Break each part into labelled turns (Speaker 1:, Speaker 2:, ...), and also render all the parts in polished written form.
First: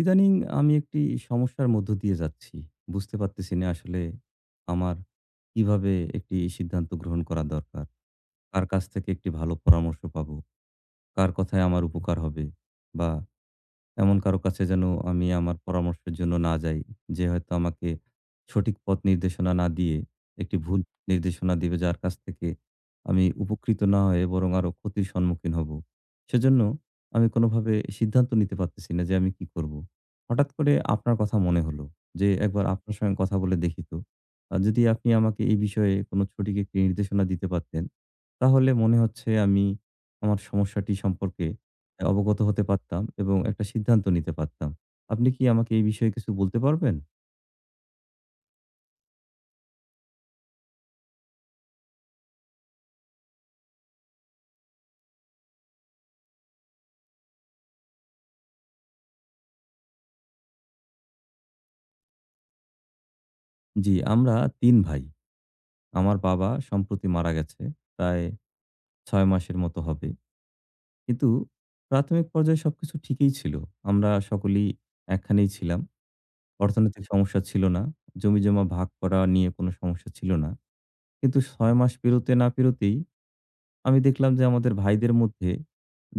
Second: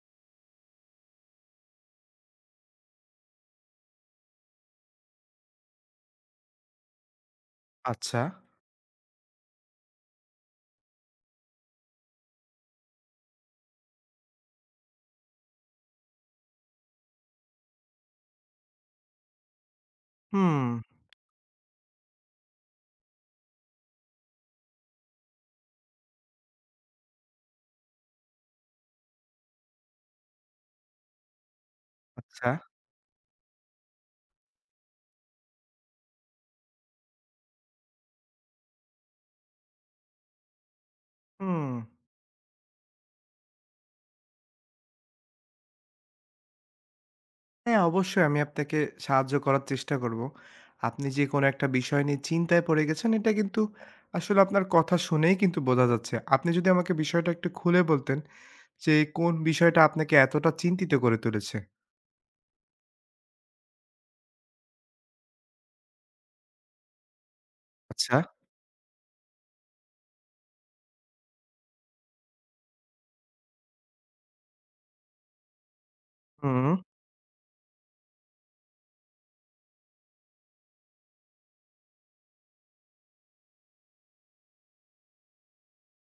Speaker 1: ইদানিং আমি একটি সমস্যার মধ্য দিয়ে যাচ্ছি। বুঝতে পারতেছি না আসলে আমার কিভাবে একটি সিদ্ধান্ত গ্রহণ করা দরকার?
Speaker 2: আচ্ছা।
Speaker 1: কার কাছ থেকে একটি ভালো পরামর্শ পাবো? কার কথায় আমার উপকার হবে? বা এমন কারো কাছে যেন আমি আমার পরামর্শের জন্য না যাই। যে হয়তো আমাকে সঠিক পথ নির্দেশনা না দিয়ে একটি
Speaker 2: হুম,
Speaker 1: ভুল নির্দেশনা দিবে, যার কাছ থেকে আমি উপকৃত না হয়ে বরং আরো ক্ষতির সম্মুখীন হব। সেজন্য আমি কোনোভাবে সিদ্ধান্ত নিতে পারতেছি না যে আমি কি করব? হঠাৎ করে আপনার কথা মনে হলো যে
Speaker 2: আচ্ছা।
Speaker 1: একবার আপনার সঙ্গে কথা বলে দেখি তো। যদি আপনি আমাকে এই বিষয়ে কোনো সঠিক একটি নির্দেশনা দিতে পারতেন, তাহলে মনে হচ্ছে আমি আমার সমস্যাটি সম্পর্কে
Speaker 2: হুম।
Speaker 1: অবগত হতে পারতাম এবং একটা সিদ্ধান্ত নিতে পারতাম। আপনি কি আমাকে এই বিষয়ে কিছু বলতে পারবেন?
Speaker 2: হ্যাঁ, অবশ্যই আমি আপনাকে সাহায্য করার চেষ্টা করব। আপনি যে কোনো একটা বিষয় নিয়ে চিন্তায় পড়ে গেছেন, এটা কিন্তু আসলে আপনার কথা শুনেই কিন্তু বোঝা যাচ্ছে। আপনি যদি আমাকে বিষয়টা একটু খুলে বলতেন যে, কোন বিষয়টা আপনাকে এতটা চিন্তিত করে তুলেছে?
Speaker 1: জি, আমরা ৩ ভাই। আমার বাবা সম্প্রতি মারা গেছে।
Speaker 2: আচ্ছা।
Speaker 1: প্রায় ৬ মাসের মতো হবে। কিন্তু প্রাথমিক পর্যায়ে সবকিছু ঠিকই ছিল। আমরা সকলেই একখানেই ছিলাম।
Speaker 2: হুম,
Speaker 1: অর্থনৈতিক সমস্যা ছিল না। জমিজমা ভাগ করা নিয়ে কোনো সমস্যা ছিল না। কিন্তু ৬ মাস পেরোতে না পেরোতেই আমি দেখলাম যে আমাদের ভাইদের মধ্যে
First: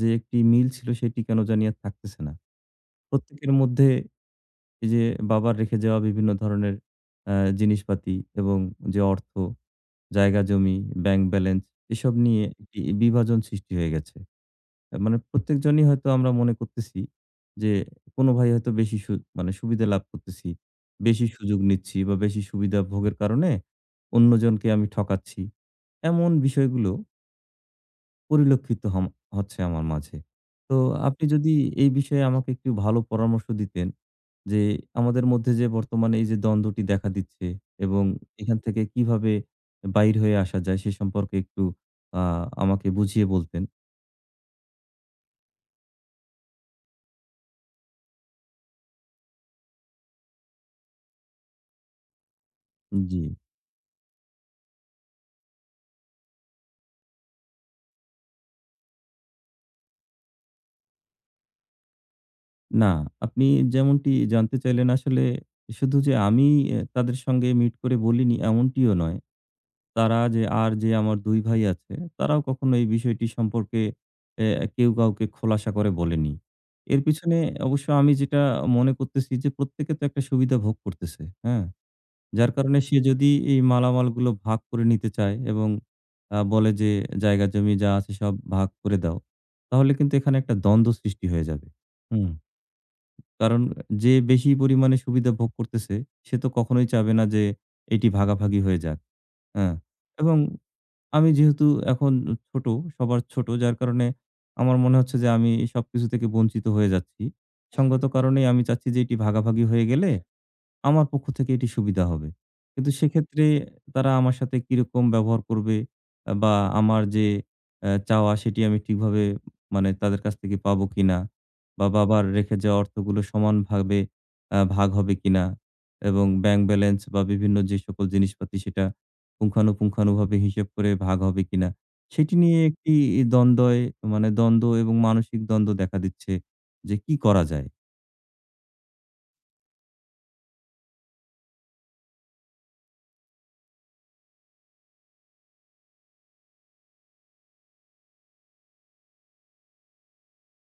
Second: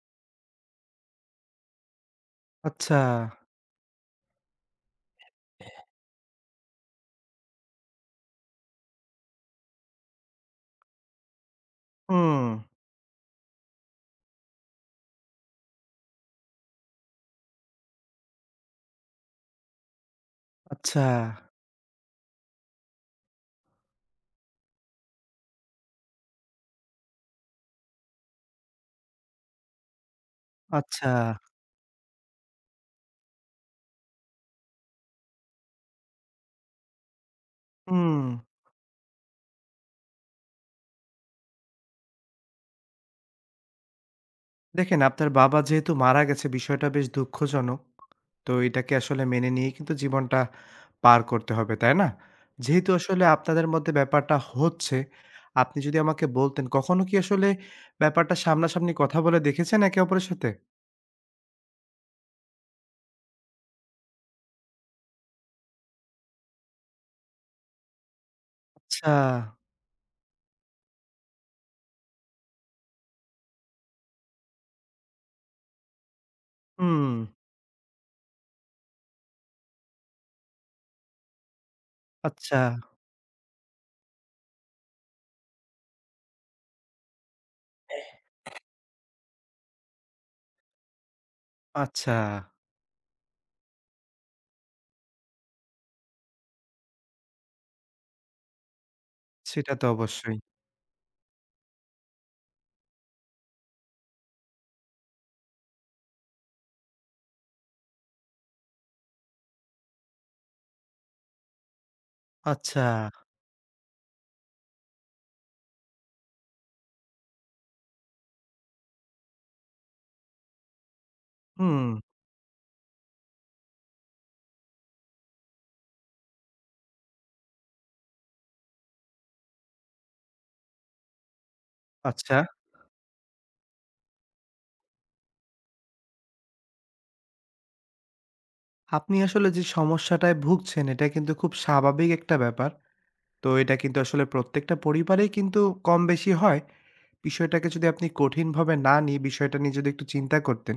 Speaker 1: যে একটি মিল ছিল সেটি কেন জানি আর থাকতেছে না।
Speaker 2: আচ্ছা।
Speaker 1: প্রত্যেকের মধ্যে এই যে বাবার রেখে যাওয়া বিভিন্ন ধরনের আ জিনিসপাতি এবং যে অর্থ, জায়গা জমি, ব্যাংক ব্যালেন্স, এসব নিয়ে
Speaker 2: হুম,
Speaker 1: একটি বিভাজন সৃষ্টি হয়ে গেছে। মানে প্রত্যেকজনই হয়তো আমরা মনে করতেছি যে কোনো ভাই হয়তো বেশি মানে সুবিধা লাভ করতেছি।
Speaker 2: আচ্ছা,
Speaker 1: বেশি সুযোগ নিচ্ছি বা বেশি সুবিধা ভোগের কারণে অন্যজনকে আমি ঠকাচ্ছি। এমন বিষয়গুলো পরিলক্ষিত হচ্ছে আমার মাঝে। তো
Speaker 2: আচ্ছা।
Speaker 1: আপনি যদি এই বিষয়ে আমাকে একটু ভালো পরামর্শ দিতেন যে, আমাদের মধ্যে যে বর্তমানে এই যে দ্বন্দ্বটি দেখা দিচ্ছে এবং
Speaker 2: হুম।
Speaker 1: এখান থেকে কিভাবে বাইর হয়ে আসা যায় সে সম্পর্কে একটু আ আমাকে বুঝিয়ে বলতেন।
Speaker 2: দেখেন, আপনার বাবা যেহেতু মারা গেছে, বিষয়টা বেশ দুঃখজনক। তো এটাকে আসলে মেনে নিয়েই কিন্তু জীবনটা পার করতে হবে, তাই না? যেহেতু
Speaker 1: জি।
Speaker 2: আসলে আপনাদের মধ্যে ব্যাপারটা হচ্ছে, আপনি যদি আমাকে বলতেন কখনো কি আসলে ব্যাপারটা সামনাসামনি কথা বলে দেখেছেন একে অপরের সাথে?
Speaker 1: না, আপনি যেমনটি জানতে চাইলেন আসলে শুধু যে আমি তাদের সঙ্গে মিট করে বলিনি এমনটিও
Speaker 2: আচ্ছা,
Speaker 1: নয়। তারা আর যে আমার ২ ভাই আছে, তারাও কখনো এই বিষয়টি সম্পর্কে এ কেউ কাউকে খোলাসা করে বলেনি। এর
Speaker 2: হুম,
Speaker 1: পিছনে অবশ্য আমি যেটা মনে করতেছি, যে প্রত্যেকে তো একটা সুবিধা ভোগ করতেছে, হ্যাঁ? যার
Speaker 2: আচ্ছা,
Speaker 1: কারণে সে যদি এই মালামালগুলো ভাগ করে নিতে চায় এবং বলে যে জায়গা জমি যা আছে সব ভাগ করে দাও, তাহলে কিন্তু এখানে একটা দ্বন্দ্ব সৃষ্টি হয়ে যাবে।
Speaker 2: আচ্ছা।
Speaker 1: হুম? কারণ যে বেশি পরিমাণে সুবিধা ভোগ করতেছে সে তো কখনোই চাবে না যে এটি ভাগাভাগি হয়ে যাক।
Speaker 2: সেটা
Speaker 1: হ্যাঁ?
Speaker 2: তো
Speaker 1: এবং
Speaker 2: অবশ্যই।
Speaker 1: আমি যেহেতু এখন ছোট, সবার ছোট, যার কারণে আমার মনে হচ্ছে যে আমি সবকিছু থেকে বঞ্চিত হয়ে যাচ্ছি। সঙ্গত কারণেই আমি চাচ্ছি যে এটি ভাগাভাগি হয়ে গেলে আমার পক্ষ থেকে এটি সুবিধা হবে।
Speaker 2: আচ্ছা,
Speaker 1: কিন্তু সেক্ষেত্রে তারা আমার সাথে কিরকম ব্যবহার করবে, বা আমার যে চাওয়া সেটি আমি ঠিকভাবে মানে তাদের কাছ থেকে পাবো কিনা? বা
Speaker 2: হুম,
Speaker 1: বাবার রেখে যাওয়া অর্থগুলো সমানভাবে ভাগ হবে কিনা? এবং ব্যাংক ব্যালেন্স বা বিভিন্ন যে সকল জিনিসপাতি সেটা পুঙ্খানুপুঙ্খানুভাবে হিসেব করে ভাগ হবে কিনা? সেটি
Speaker 2: আচ্ছা।
Speaker 1: নিয়ে একটি দ্বন্দ্বয় মানে দ্বন্দ্ব এবং মানসিক দ্বন্দ্ব দেখা দিচ্ছে যে কি করা যায়?
Speaker 2: আপনি আসলে যে সমস্যাটায় ভুগছেন এটা কিন্তু খুব স্বাভাবিক একটা ব্যাপার। তো এটা কিন্তু আসলে প্রত্যেকটা পরিবারেই কিন্তু কম বেশি হয়। বিষয়টাকে যদি আপনি কঠিনভাবে না নিয়ে বিষয়টা নিয়ে যদি একটু চিন্তা করতেন,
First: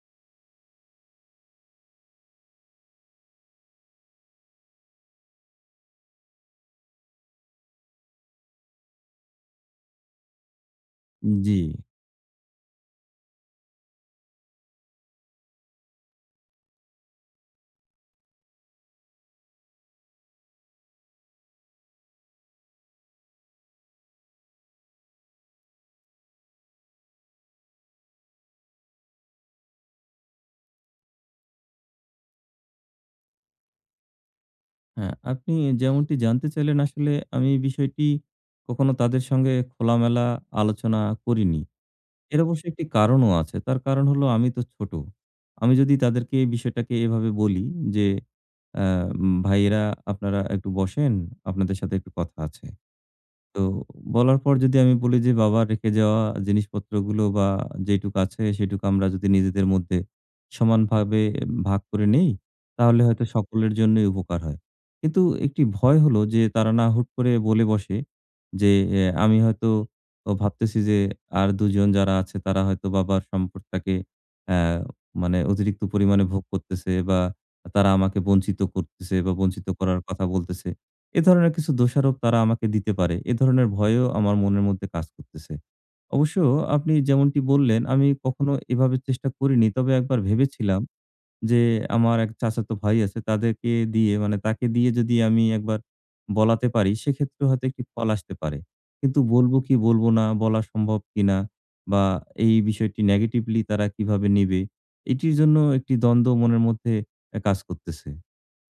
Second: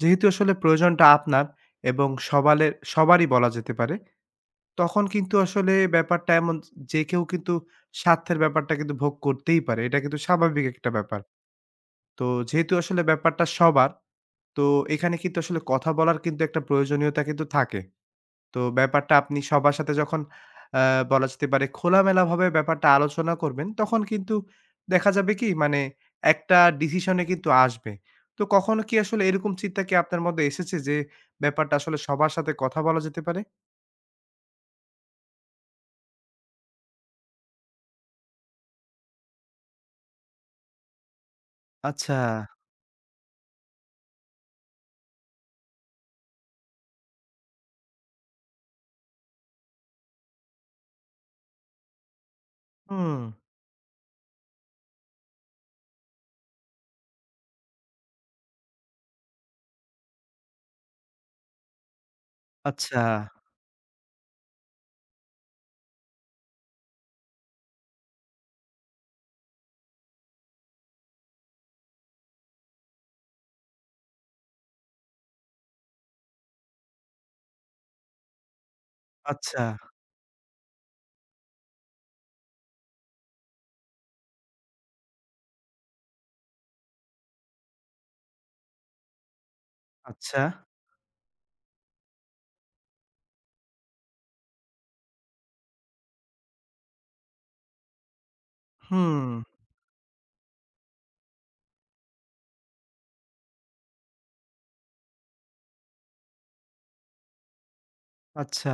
Speaker 2: যেহেতু আসলে প্রয়োজনটা আপনার এবং সবারই বলা যেতে পারে, তখন কিন্তু আসলে ব্যাপারটা এমন যে কেউ কিন্তু স্বার্থের ব্যাপারটা কিন্তু ভোগ করতেই পারে। এটা কিন্তু স্বাভাবিক একটা ব্যাপার।
Speaker 1: জি।
Speaker 2: তো যেহেতু আসলে ব্যাপারটা সবার, তো এখানে কিন্তু আসলে কথা বলার কিন্তু একটা প্রয়োজনীয়তা কিন্তু থাকে। তো ব্যাপারটা আপনি সবার সাথে যখন আ বলা যেতে পারে খোলামেলাভাবে ব্যাপারটা আলোচনা করবেন, তখন কিন্তু দেখা যাবে কি মানে একটা ডিসিশনে কিন্তু আসবে। তো কখনো কি আসলে এরকম চিন্তা কি আপনার মধ্যে এসেছে যে ব্যাপারটা আসলে সবার সাথে কথা বলা যেতে পারে?
Speaker 1: হ্যাঁ, আপনি যেমনটি জানতে চাইলেন আসলে আমি এই বিষয়টি কখনো তাদের সঙ্গে খোলামেলা আলোচনা করিনি।
Speaker 2: আচ্ছা,
Speaker 1: এর অবশ্য একটি কারণও আছে। তার কারণ হলো আমি তো ছোট। আমি যদি তাদেরকে এই বিষয়টাকে এভাবে বলি যে, "আ ভাইয়েরা, আপনারা একটু বসেন, আপনাদের সাথে একটু কথা আছে।"
Speaker 2: হুম।
Speaker 1: তো বলার পর যদি আমি বলি যে বাবা রেখে যাওয়া জিনিসপত্রগুলো বা যেটুকু আছে সেটুকু আমরা যদি নিজেদের মধ্যে সমানভাবে ভাগ করে নেই,
Speaker 2: আচ্ছা,
Speaker 1: তাহলে হয়তো সকলের জন্যই উপকার হয়। কিন্তু একটি ভয় হলো যে তারা না হুট করে বলে বসে যে, আমি হয়তো ও ভাবতেছি যে আর ২ জন যারা আছে তারা হয়তো বাবার সম্পদটাকে অ্যা মানে অতিরিক্ত পরিমাণে ভোগ করতেছে বা তারা আমাকে বঞ্চিত করতেছে বা
Speaker 2: আচ্ছা,
Speaker 1: বঞ্চিত করার কথা বলতেছে। এ ধরনের কিছু দোষারোপ তারা আমাকে দিতে পারে। এ ধরনের ভয়ও আমার মনের মধ্যে কাজ করতেছে। অবশ্য আপনি যেমনটি বললেন, আমি কখনো এভাবে চেষ্টা করিনি। তবে একবার
Speaker 2: আচ্ছা।
Speaker 1: ভেবেছিলাম যে, আমার এক চাচাতো ভাই আছে, তাদেরকে দিয়ে মানে তাকে দিয়ে যদি আমি একবার বলাতে পারি, সেক্ষেত্রে হয়তো একটি ফল আসতে পারে। কিন্তু
Speaker 2: হুম,
Speaker 1: বলব কি বলব না, বলা সম্ভব কিনা, বা এই বিষয়টি নেগেটিভলি তারা কিভাবে নিবে? এটির জন্য একটি দ্বন্দ্ব মনের মধ্যে কাজ করতেছে।
Speaker 2: আচ্ছা।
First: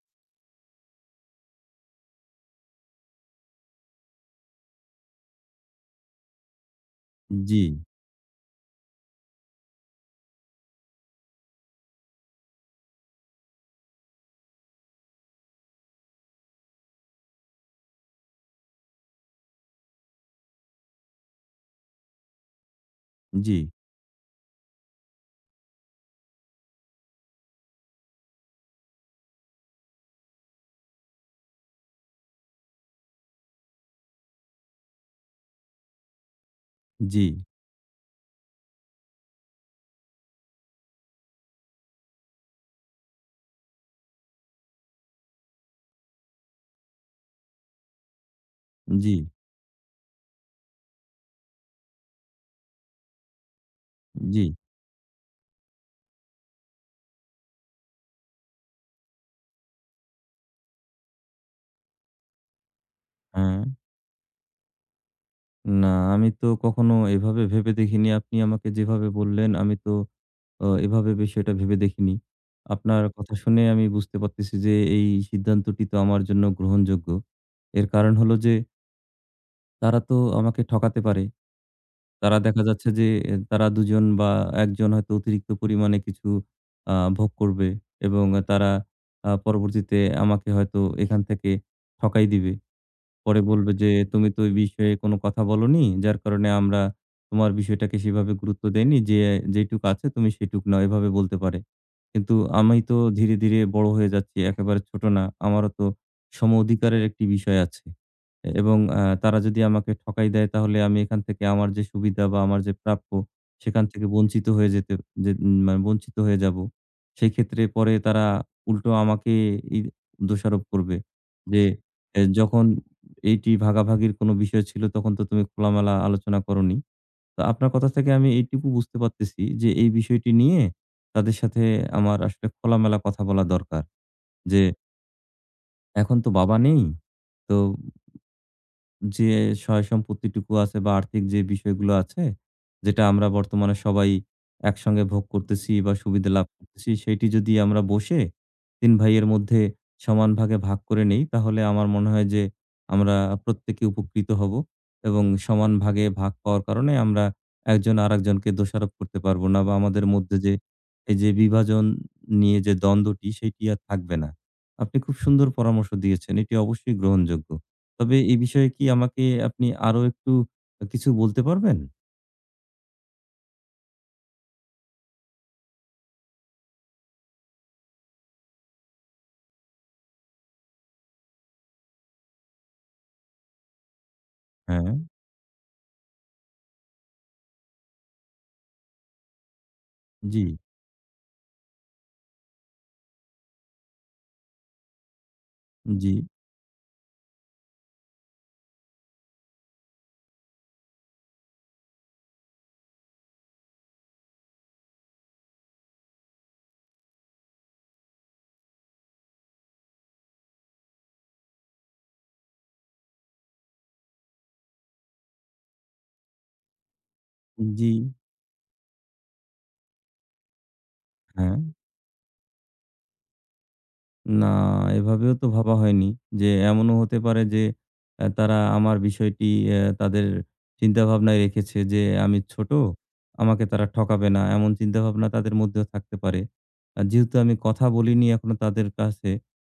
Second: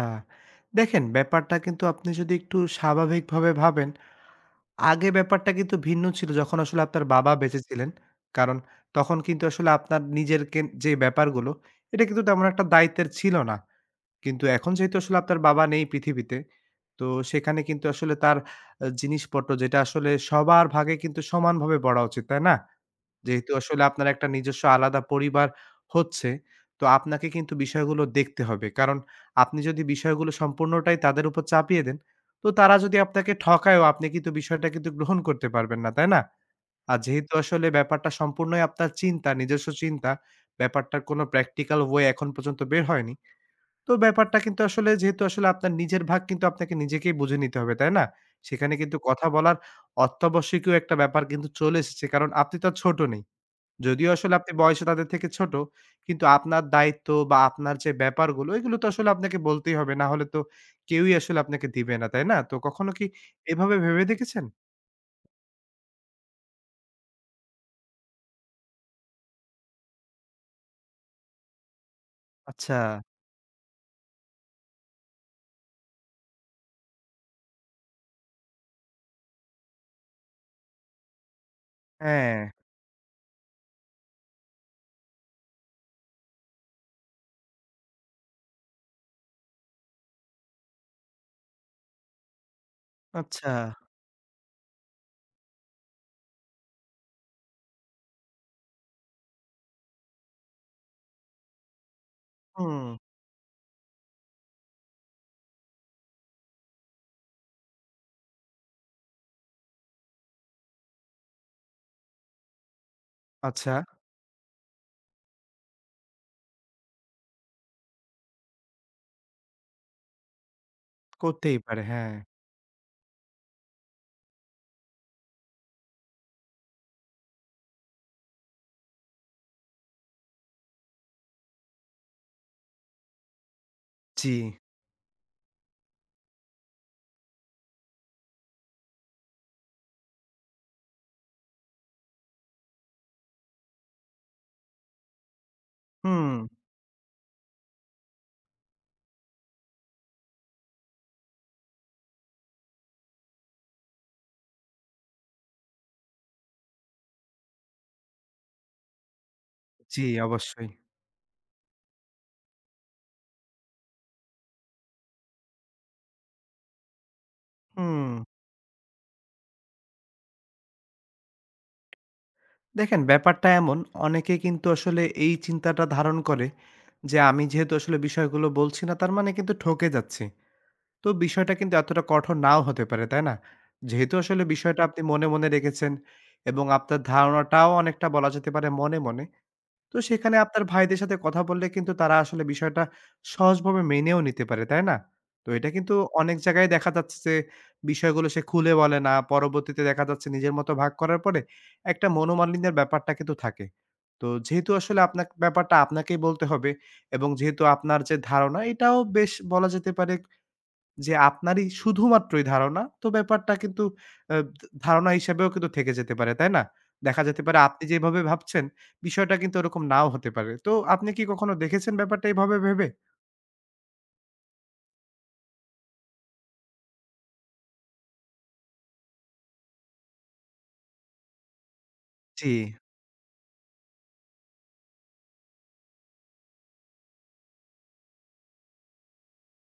Speaker 2: দেখেন ব্যাপারটা কিন্তু আপনি যদি একটু স্বাভাবিকভাবে ভাবেন আগে ব্যাপারটা কিন্তু ভিন্ন ছিল যখন আসলে আপনার বাবা
Speaker 1: জি,
Speaker 2: বেঁচে ছিলেন। কারণ তখন কিন্তু আসলে আপনার নিজের কেন যে ব্যাপারগুলো, এটা কিন্তু তেমন একটা দায়িত্বের ছিল না। কিন্তু এখন যেহেতু আসলে আপনার বাবা নেই পৃথিবীতে, তো সেখানে কিন্তু আসলে তার জিনিসপত্র যেটা আসলে সবার ভাগে কিন্তু সমানভাবে বড়া উচিত, তাই না? যেহেতু
Speaker 1: জি,
Speaker 2: আসলে আপনার একটা নিজস্ব আলাদা পরিবার হচ্ছে, তো আপনাকে কিন্তু বিষয়গুলো দেখতে হবে। কারণ আপনি যদি বিষয়গুলো সম্পূর্ণটাই তাদের উপর চাপিয়ে দেন, তো তারা যদি আপনাকে ঠকায়ও আপনি কিন্তু বিষয়টা কিন্তু গ্রহণ করতে পারবেন না, তাই না? আর
Speaker 1: জি,
Speaker 2: যেহেতু আসলে ব্যাপারটা সম্পূর্ণই আপনার চিন্তা, নিজস্ব চিন্তা, ব্যাপারটার কোনো প্র্যাকটিক্যাল ওয়ে এখন পর্যন্ত বের হয়নি। তো ব্যাপারটা কিন্তু আসলে যেহেতু আসলে আপনার নিজের ভাগ কিন্তু আপনাকে নিজেকেই বুঝে নিতে হবে, তাই না? সেখানে কিন্তু
Speaker 1: জি।
Speaker 2: কথা বলার অত্যাবশ্যকীয় একটা ব্যাপার কিন্তু চলে এসেছে। কারণ আপনি তো আর ছোট নেই। যদিও আসলে
Speaker 1: জি,
Speaker 2: আপনি বয়সে তাদের থেকে ছোট, কিন্তু আপনার দায়িত্ব বা আপনার যে ব্যাপারগুলো, এগুলো তো আসলে আপনাকে বলতেই হবে। না হলে তো কেউই আসলে আপনাকে দিবে না, তাই না? তো কখনো কি
Speaker 1: হ্যাঁ।
Speaker 2: এভাবে ভেবে দেখেছেন?
Speaker 1: না, আমি তো কখনো এভাবে ভেবে দেখিনি। আপনি আমাকে যেভাবে বললেন, আমি তো এভাবে বিষয়টা ভেবে দেখিনি।
Speaker 2: আচ্ছা।
Speaker 1: আপনার কথা শুনে আমি বুঝতে পারতেছি যে, এই সিদ্ধান্তটি তো আমার জন্য গ্রহণযোগ্য। এর কারণ হলো যে, তারা তো আমাকে ঠকাতে পারে। তারা
Speaker 2: হ্যাঁ।
Speaker 1: দেখা যাচ্ছে যে, তারা ২ জন বা ১ জন হয়তো অতিরিক্ত পরিমাণে কিছু ভোগ করবে এবং তারা পরবর্তীতে আমাকে হয়তো এখান থেকে ঠকাই দিবে। পরে
Speaker 2: আচ্ছা।
Speaker 1: বলবে যে, "তুমি তো এই বিষয়ে কোনো কথা বলোনি। যার কারণে আমরা তোমার বিষয়টাকে সেভাবে গুরুত্ব দেইনি। যেইটুক আছে তুমি সেটুক নাও।" এভাবে বলতে পারে। কিন্তু আমি
Speaker 2: হুম,
Speaker 1: তো ধীরে, ধীরে বড় হয়ে যাচ্ছি। একেবারে ছোট না। আমারও তো সম অধিকারের একটি বিষয় আছে। এ এবং আ তারা যদি আমাকে ঠকাই দেয় তাহলে আমি এখান থেকে আমার যে সুবিধা বা আমার যে প্রাপ্য,
Speaker 2: আচ্ছা।
Speaker 1: সেখান থেকে বঞ্চিত হয়ে যেতে, যে উম মানে বঞ্চিত হয়ে যাবো। সেই ক্ষেত্রে পরে তারা উল্টো আমাকে ই দোষারোপ করবে।
Speaker 2: করতেই
Speaker 1: যে
Speaker 2: পারে, হ্যাঁ।
Speaker 1: যখন এইটি ভাগাভাগির কোনো বিষয় ছিল তখন তো তুমি খোলামেলা আলোচনা করোনি। তো আপনার কথা থেকে আমি এইটুকু বুঝতে পারতেছি যে এই বিষয়টি নিয়ে তাদের সাথে আমার আসলে খোলামেলা কথা বলা দরকার।
Speaker 2: জি।
Speaker 1: যে এখন তো বাবা নেই। তো যে সম্পত্তিটুকু আছে বা আর্থিক যে বিষয়গুলো আছে, যেটা আমরা বর্তমানে সবাই একসঙ্গে ভোগ করতেছি বা সুবিধা
Speaker 2: হুম,
Speaker 1: লাভ করতেছি, সেইটি যদি আমরা বসে ৩ ভাইয়ের মধ্যে সমান ভাগে ভাগ করে নেই, তাহলে আমার মনে হয় যে আমরা প্রত্যেকে উপকৃত হব এবং সমান ভাগে ভাগ পাওয়ার কারণে আমরা একজন আরেকজনকে দোষারোপ করতে পারব না, বা
Speaker 2: জি,
Speaker 1: আমাদের মধ্যে যে
Speaker 2: অবশ্যই।
Speaker 1: এই যে বিভাজন নিয়ে যে দ্বন্দ্বটি, সেটি আর থাকবে না। আপনি খুব সুন্দর পরামর্শ দিয়েছেন। এটি অবশ্যই গ্রহণযোগ্য।
Speaker 2: হুম।
Speaker 1: তবে এই বিষয়ে কি আমাকে আপনি আরো একটু কিছু বলতে পারবেন?
Speaker 2: দেখেন ব্যাপারটা এমন, অনেকে কিন্তু আসলে এই চিন্তাটা ধারণ করে যে, আমি যেহেতু আসলে বিষয়গুলো বলছি না, তার মানে কিন্তু ঠকে যাচ্ছি। তো বিষয়টা কিন্তু এতটা কঠোর নাও হতে পারে, তাই না? যেহেতু আসলে বিষয়টা
Speaker 1: হ্যাঁ,
Speaker 2: আপনি মনে, মনে রেখেছেন এবং আপনার ধারণাটাও অনেকটা বলা যেতে পারে মনে, মনে। তো সেখানে
Speaker 1: জি,
Speaker 2: আপনার ভাইদের সাথে কথা বললে কিন্তু তারা আসলে বিষয়টা সহজভাবে মেনেও নিতে পারে, তাই না? তো এটা কিন্তু
Speaker 1: জি,
Speaker 2: অনেক জায়গায় দেখা যাচ্ছে যে বিষয়গুলো সে খুলে বলে না। পরবর্তীতে দেখা যাচ্ছে নিজের মতো ভাগ করার পরে একটা মনোমালিন্যের ব্যাপারটা কিন্তু থাকে। তো যেহেতু আসলে আপনার ব্যাপারটা আপনাকেই বলতে হবে এবং যেহেতু আপনার যে ধারণা এটাও বেশ বলা যেতে পারে যে আপনারই শুধুমাত্রই ধারণা, তো ব্যাপারটা কিন্তু আ ধারণা হিসেবেও কিন্তু থেকে যেতে পারে, তাই না? দেখা যেতে পারে আপনি
Speaker 1: জি,
Speaker 2: যেভাবে ভাবছেন, বিষয়টা কিন্তু ওরকম নাও হতে পারে। তো আপনি কি কখনো
Speaker 1: হ্যাঁ।
Speaker 2: দেখেছেন ব্যাপারটা এভাবে ভেবে?
Speaker 1: না, এভাবেও তো ভাবা হয়নি যে এমনও হতে পারে যে তারা আমার বিষয়টি তাদের চিন্তাভাবনায় রেখেছে যে আমি
Speaker 2: জি,
Speaker 1: ছোট, আমাকে তারা ঠকাবে না। এমন চিন্তাভাবনা তাদের মধ্যেও থাকতে পারে। আর যেহেতু আমি কথা বলিনি এখনো তাদের কাছে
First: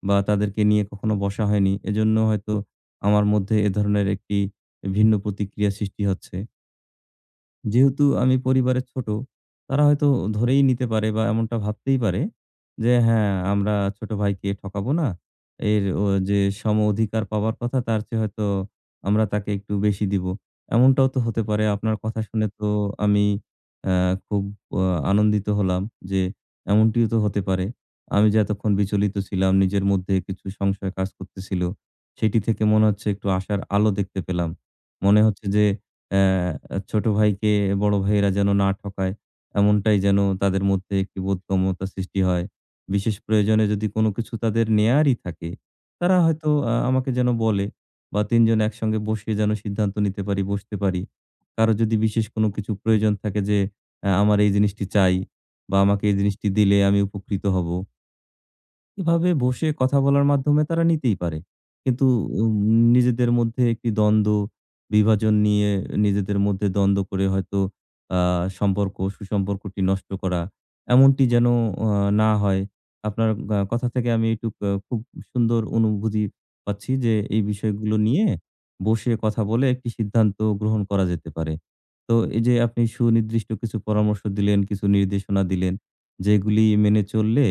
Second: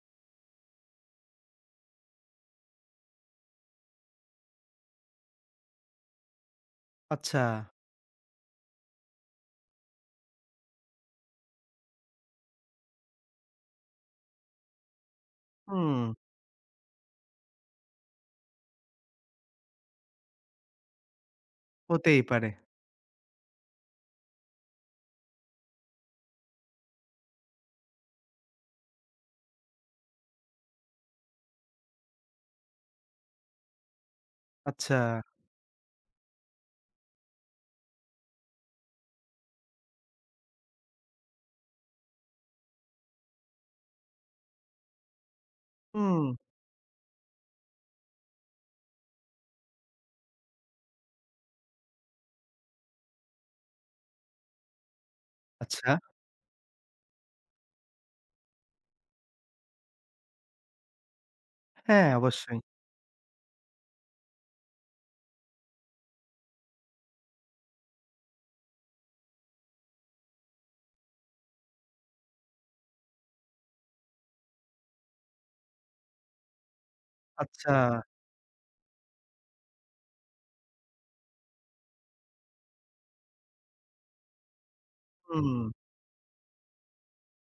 Speaker 1: বা তাদেরকে নিয়ে কখনো বসা হয়নি, এজন্য হয়তো আমার মধ্যে এ ধরনের একটি ভিন্ন প্রতিক্রিয়া সৃষ্টি হচ্ছে।
Speaker 2: আচ্ছা।
Speaker 1: যেহেতু আমি পরিবারের ছোট, তারা হয়তো ধরেই নিতে পারে বা এমনটা ভাবতেই পারে যে, হ্যাঁ, আমরা ছোট ভাইকে ঠকাবো না। এর
Speaker 2: হুম,
Speaker 1: ও যে সম অধিকার পাওয়ার কথা তার চেয়ে হয়তো আমরা তাকে একটু বেশি দিব। এমনটাও তো হতে পারে। আপনার কথা
Speaker 2: হতেই
Speaker 1: শুনে
Speaker 2: পারে।
Speaker 1: তো আমি অ্যা খুব আ আনন্দিত হলাম যে এমনটিও তো হতে পারে। আমি যে এতক্ষণ বিচলিত ছিলাম, নিজের মধ্যে কিছু সংশয় কাজ করতেছিল, সেটি থেকে মনে হচ্ছে একটু আশার আলো দেখতে পেলাম।
Speaker 2: আচ্ছা,
Speaker 1: মনে হচ্ছে যে অ্যা আ ছোট ভাইকে বড় ভাইয়েরা যেন না ঠকায়, এমনটাই যেন তাদের মধ্যে একটি বোধগম্যতা সৃষ্টি হয়। বিশেষ প্রয়োজনে যদি কোনো কিছু তাদের নেয়ারই থাকে, তারা
Speaker 2: হুম,
Speaker 1: হয়তো আমাকে যেন বলে বা ৩ জন একসঙ্গে বসে যেন সিদ্ধান্ত নিতে পারি, বসতে পারি। কারো যদি বিশেষ কোনো কিছু প্রয়োজন থাকে যে, আমার এই জিনিসটি চাই বা
Speaker 2: আচ্ছা।
Speaker 1: আমাকে এই জিনিসটি দিলে আমি উপকৃত হব, এভাবে বসে কথা বলার মাধ্যমে তারা নিতেই পারে। কিন্তু
Speaker 2: হ্যাঁ,
Speaker 1: উম
Speaker 2: অবশ্যই।
Speaker 1: নিজেদের মধ্যে একটি দ্বন্দ্ব, বিভাজন নিয়ে নিজেদের মধ্যে দ্বন্দ্ব করে হয়তো আ সম্পর্ক, সুসম্পর্কটি নষ্ট করা, এমনটি যেন আ না হয়। আপনার কথা থেকে আমি একটু খুব সুন্দর অনুভূতি পাচ্ছি যে এই
Speaker 2: আচ্ছা,
Speaker 1: বিষয়গুলো নিয়ে বসে কথা বলে একটি সিদ্ধান্ত গ্রহণ করা যেতে পারে। তো এই যে আপনি সুনির্দিষ্ট কিছু পরামর্শ দিলেন, কিছু নির্দেশনা
Speaker 2: হুম,
Speaker 1: দিলেন, যেগুলি মেনে চললে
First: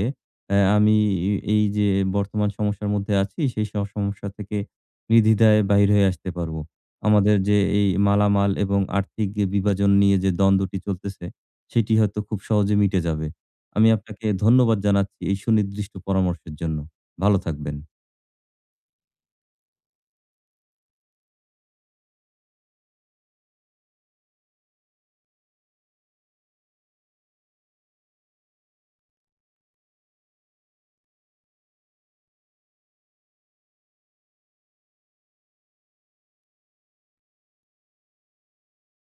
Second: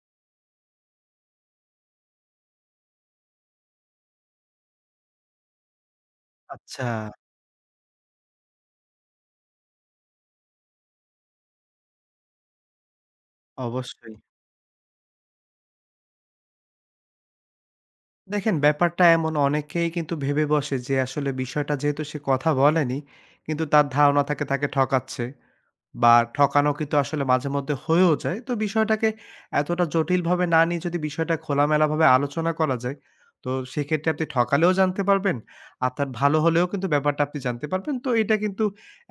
Speaker 1: আমি এই যে বর্তমান সমস্যার মধ্যে আছি, সেই সব সমস্যা থেকে নির্দ্বিধায় বাহির হয়ে আসতে পারবো।
Speaker 2: আচ্ছা,
Speaker 1: আমাদের যে এই মালামাল এবং আর্থিক যে বিভাজন নিয়ে যে দ্বন্দ্বটি চলতেছে, সেটি হয়তো খুব সহজে মিটে যাবে। আমি
Speaker 2: অবশ্যই।
Speaker 1: আপনাকে ধন্যবাদ জানাচ্ছি এই সুনির্দিষ্ট পরামর্শের জন্য। ভালো থাকবেন।
Speaker 2: দেখেন ব্যাপারটা এমন অনেকেই কিন্তু ভেবে বসে যে আসলে বিষয়টা যেহেতু সে কথা বলেনি, কিন্তু তার ধারণা থাকে তাকে ঠকাচ্ছে। বা ঠকানো কিন্তু আসলে মাঝে মধ্যে হয়েও যায়। তো বিষয়টাকে এতটা জটিলভাবে না নিয়ে যদি বিষয়টা খোলামেলাভাবে আলোচনা করা যায়, তো সেক্ষেত্রে আপনি ঠকালেও জানতে পারবেন, আপনার ভালো হলেও কিন্তু ব্যাপারটা আপনি জানতে পারবেন। তো এটা কিন্তু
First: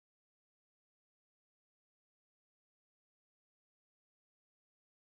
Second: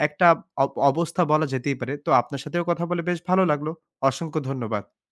Speaker 2: একটা অবস্থা বলা যেতেই পারে। তো আপনার সাথেও কথা বলে বেশ ভালো লাগলো। অসংখ্য ধন্যবাদ।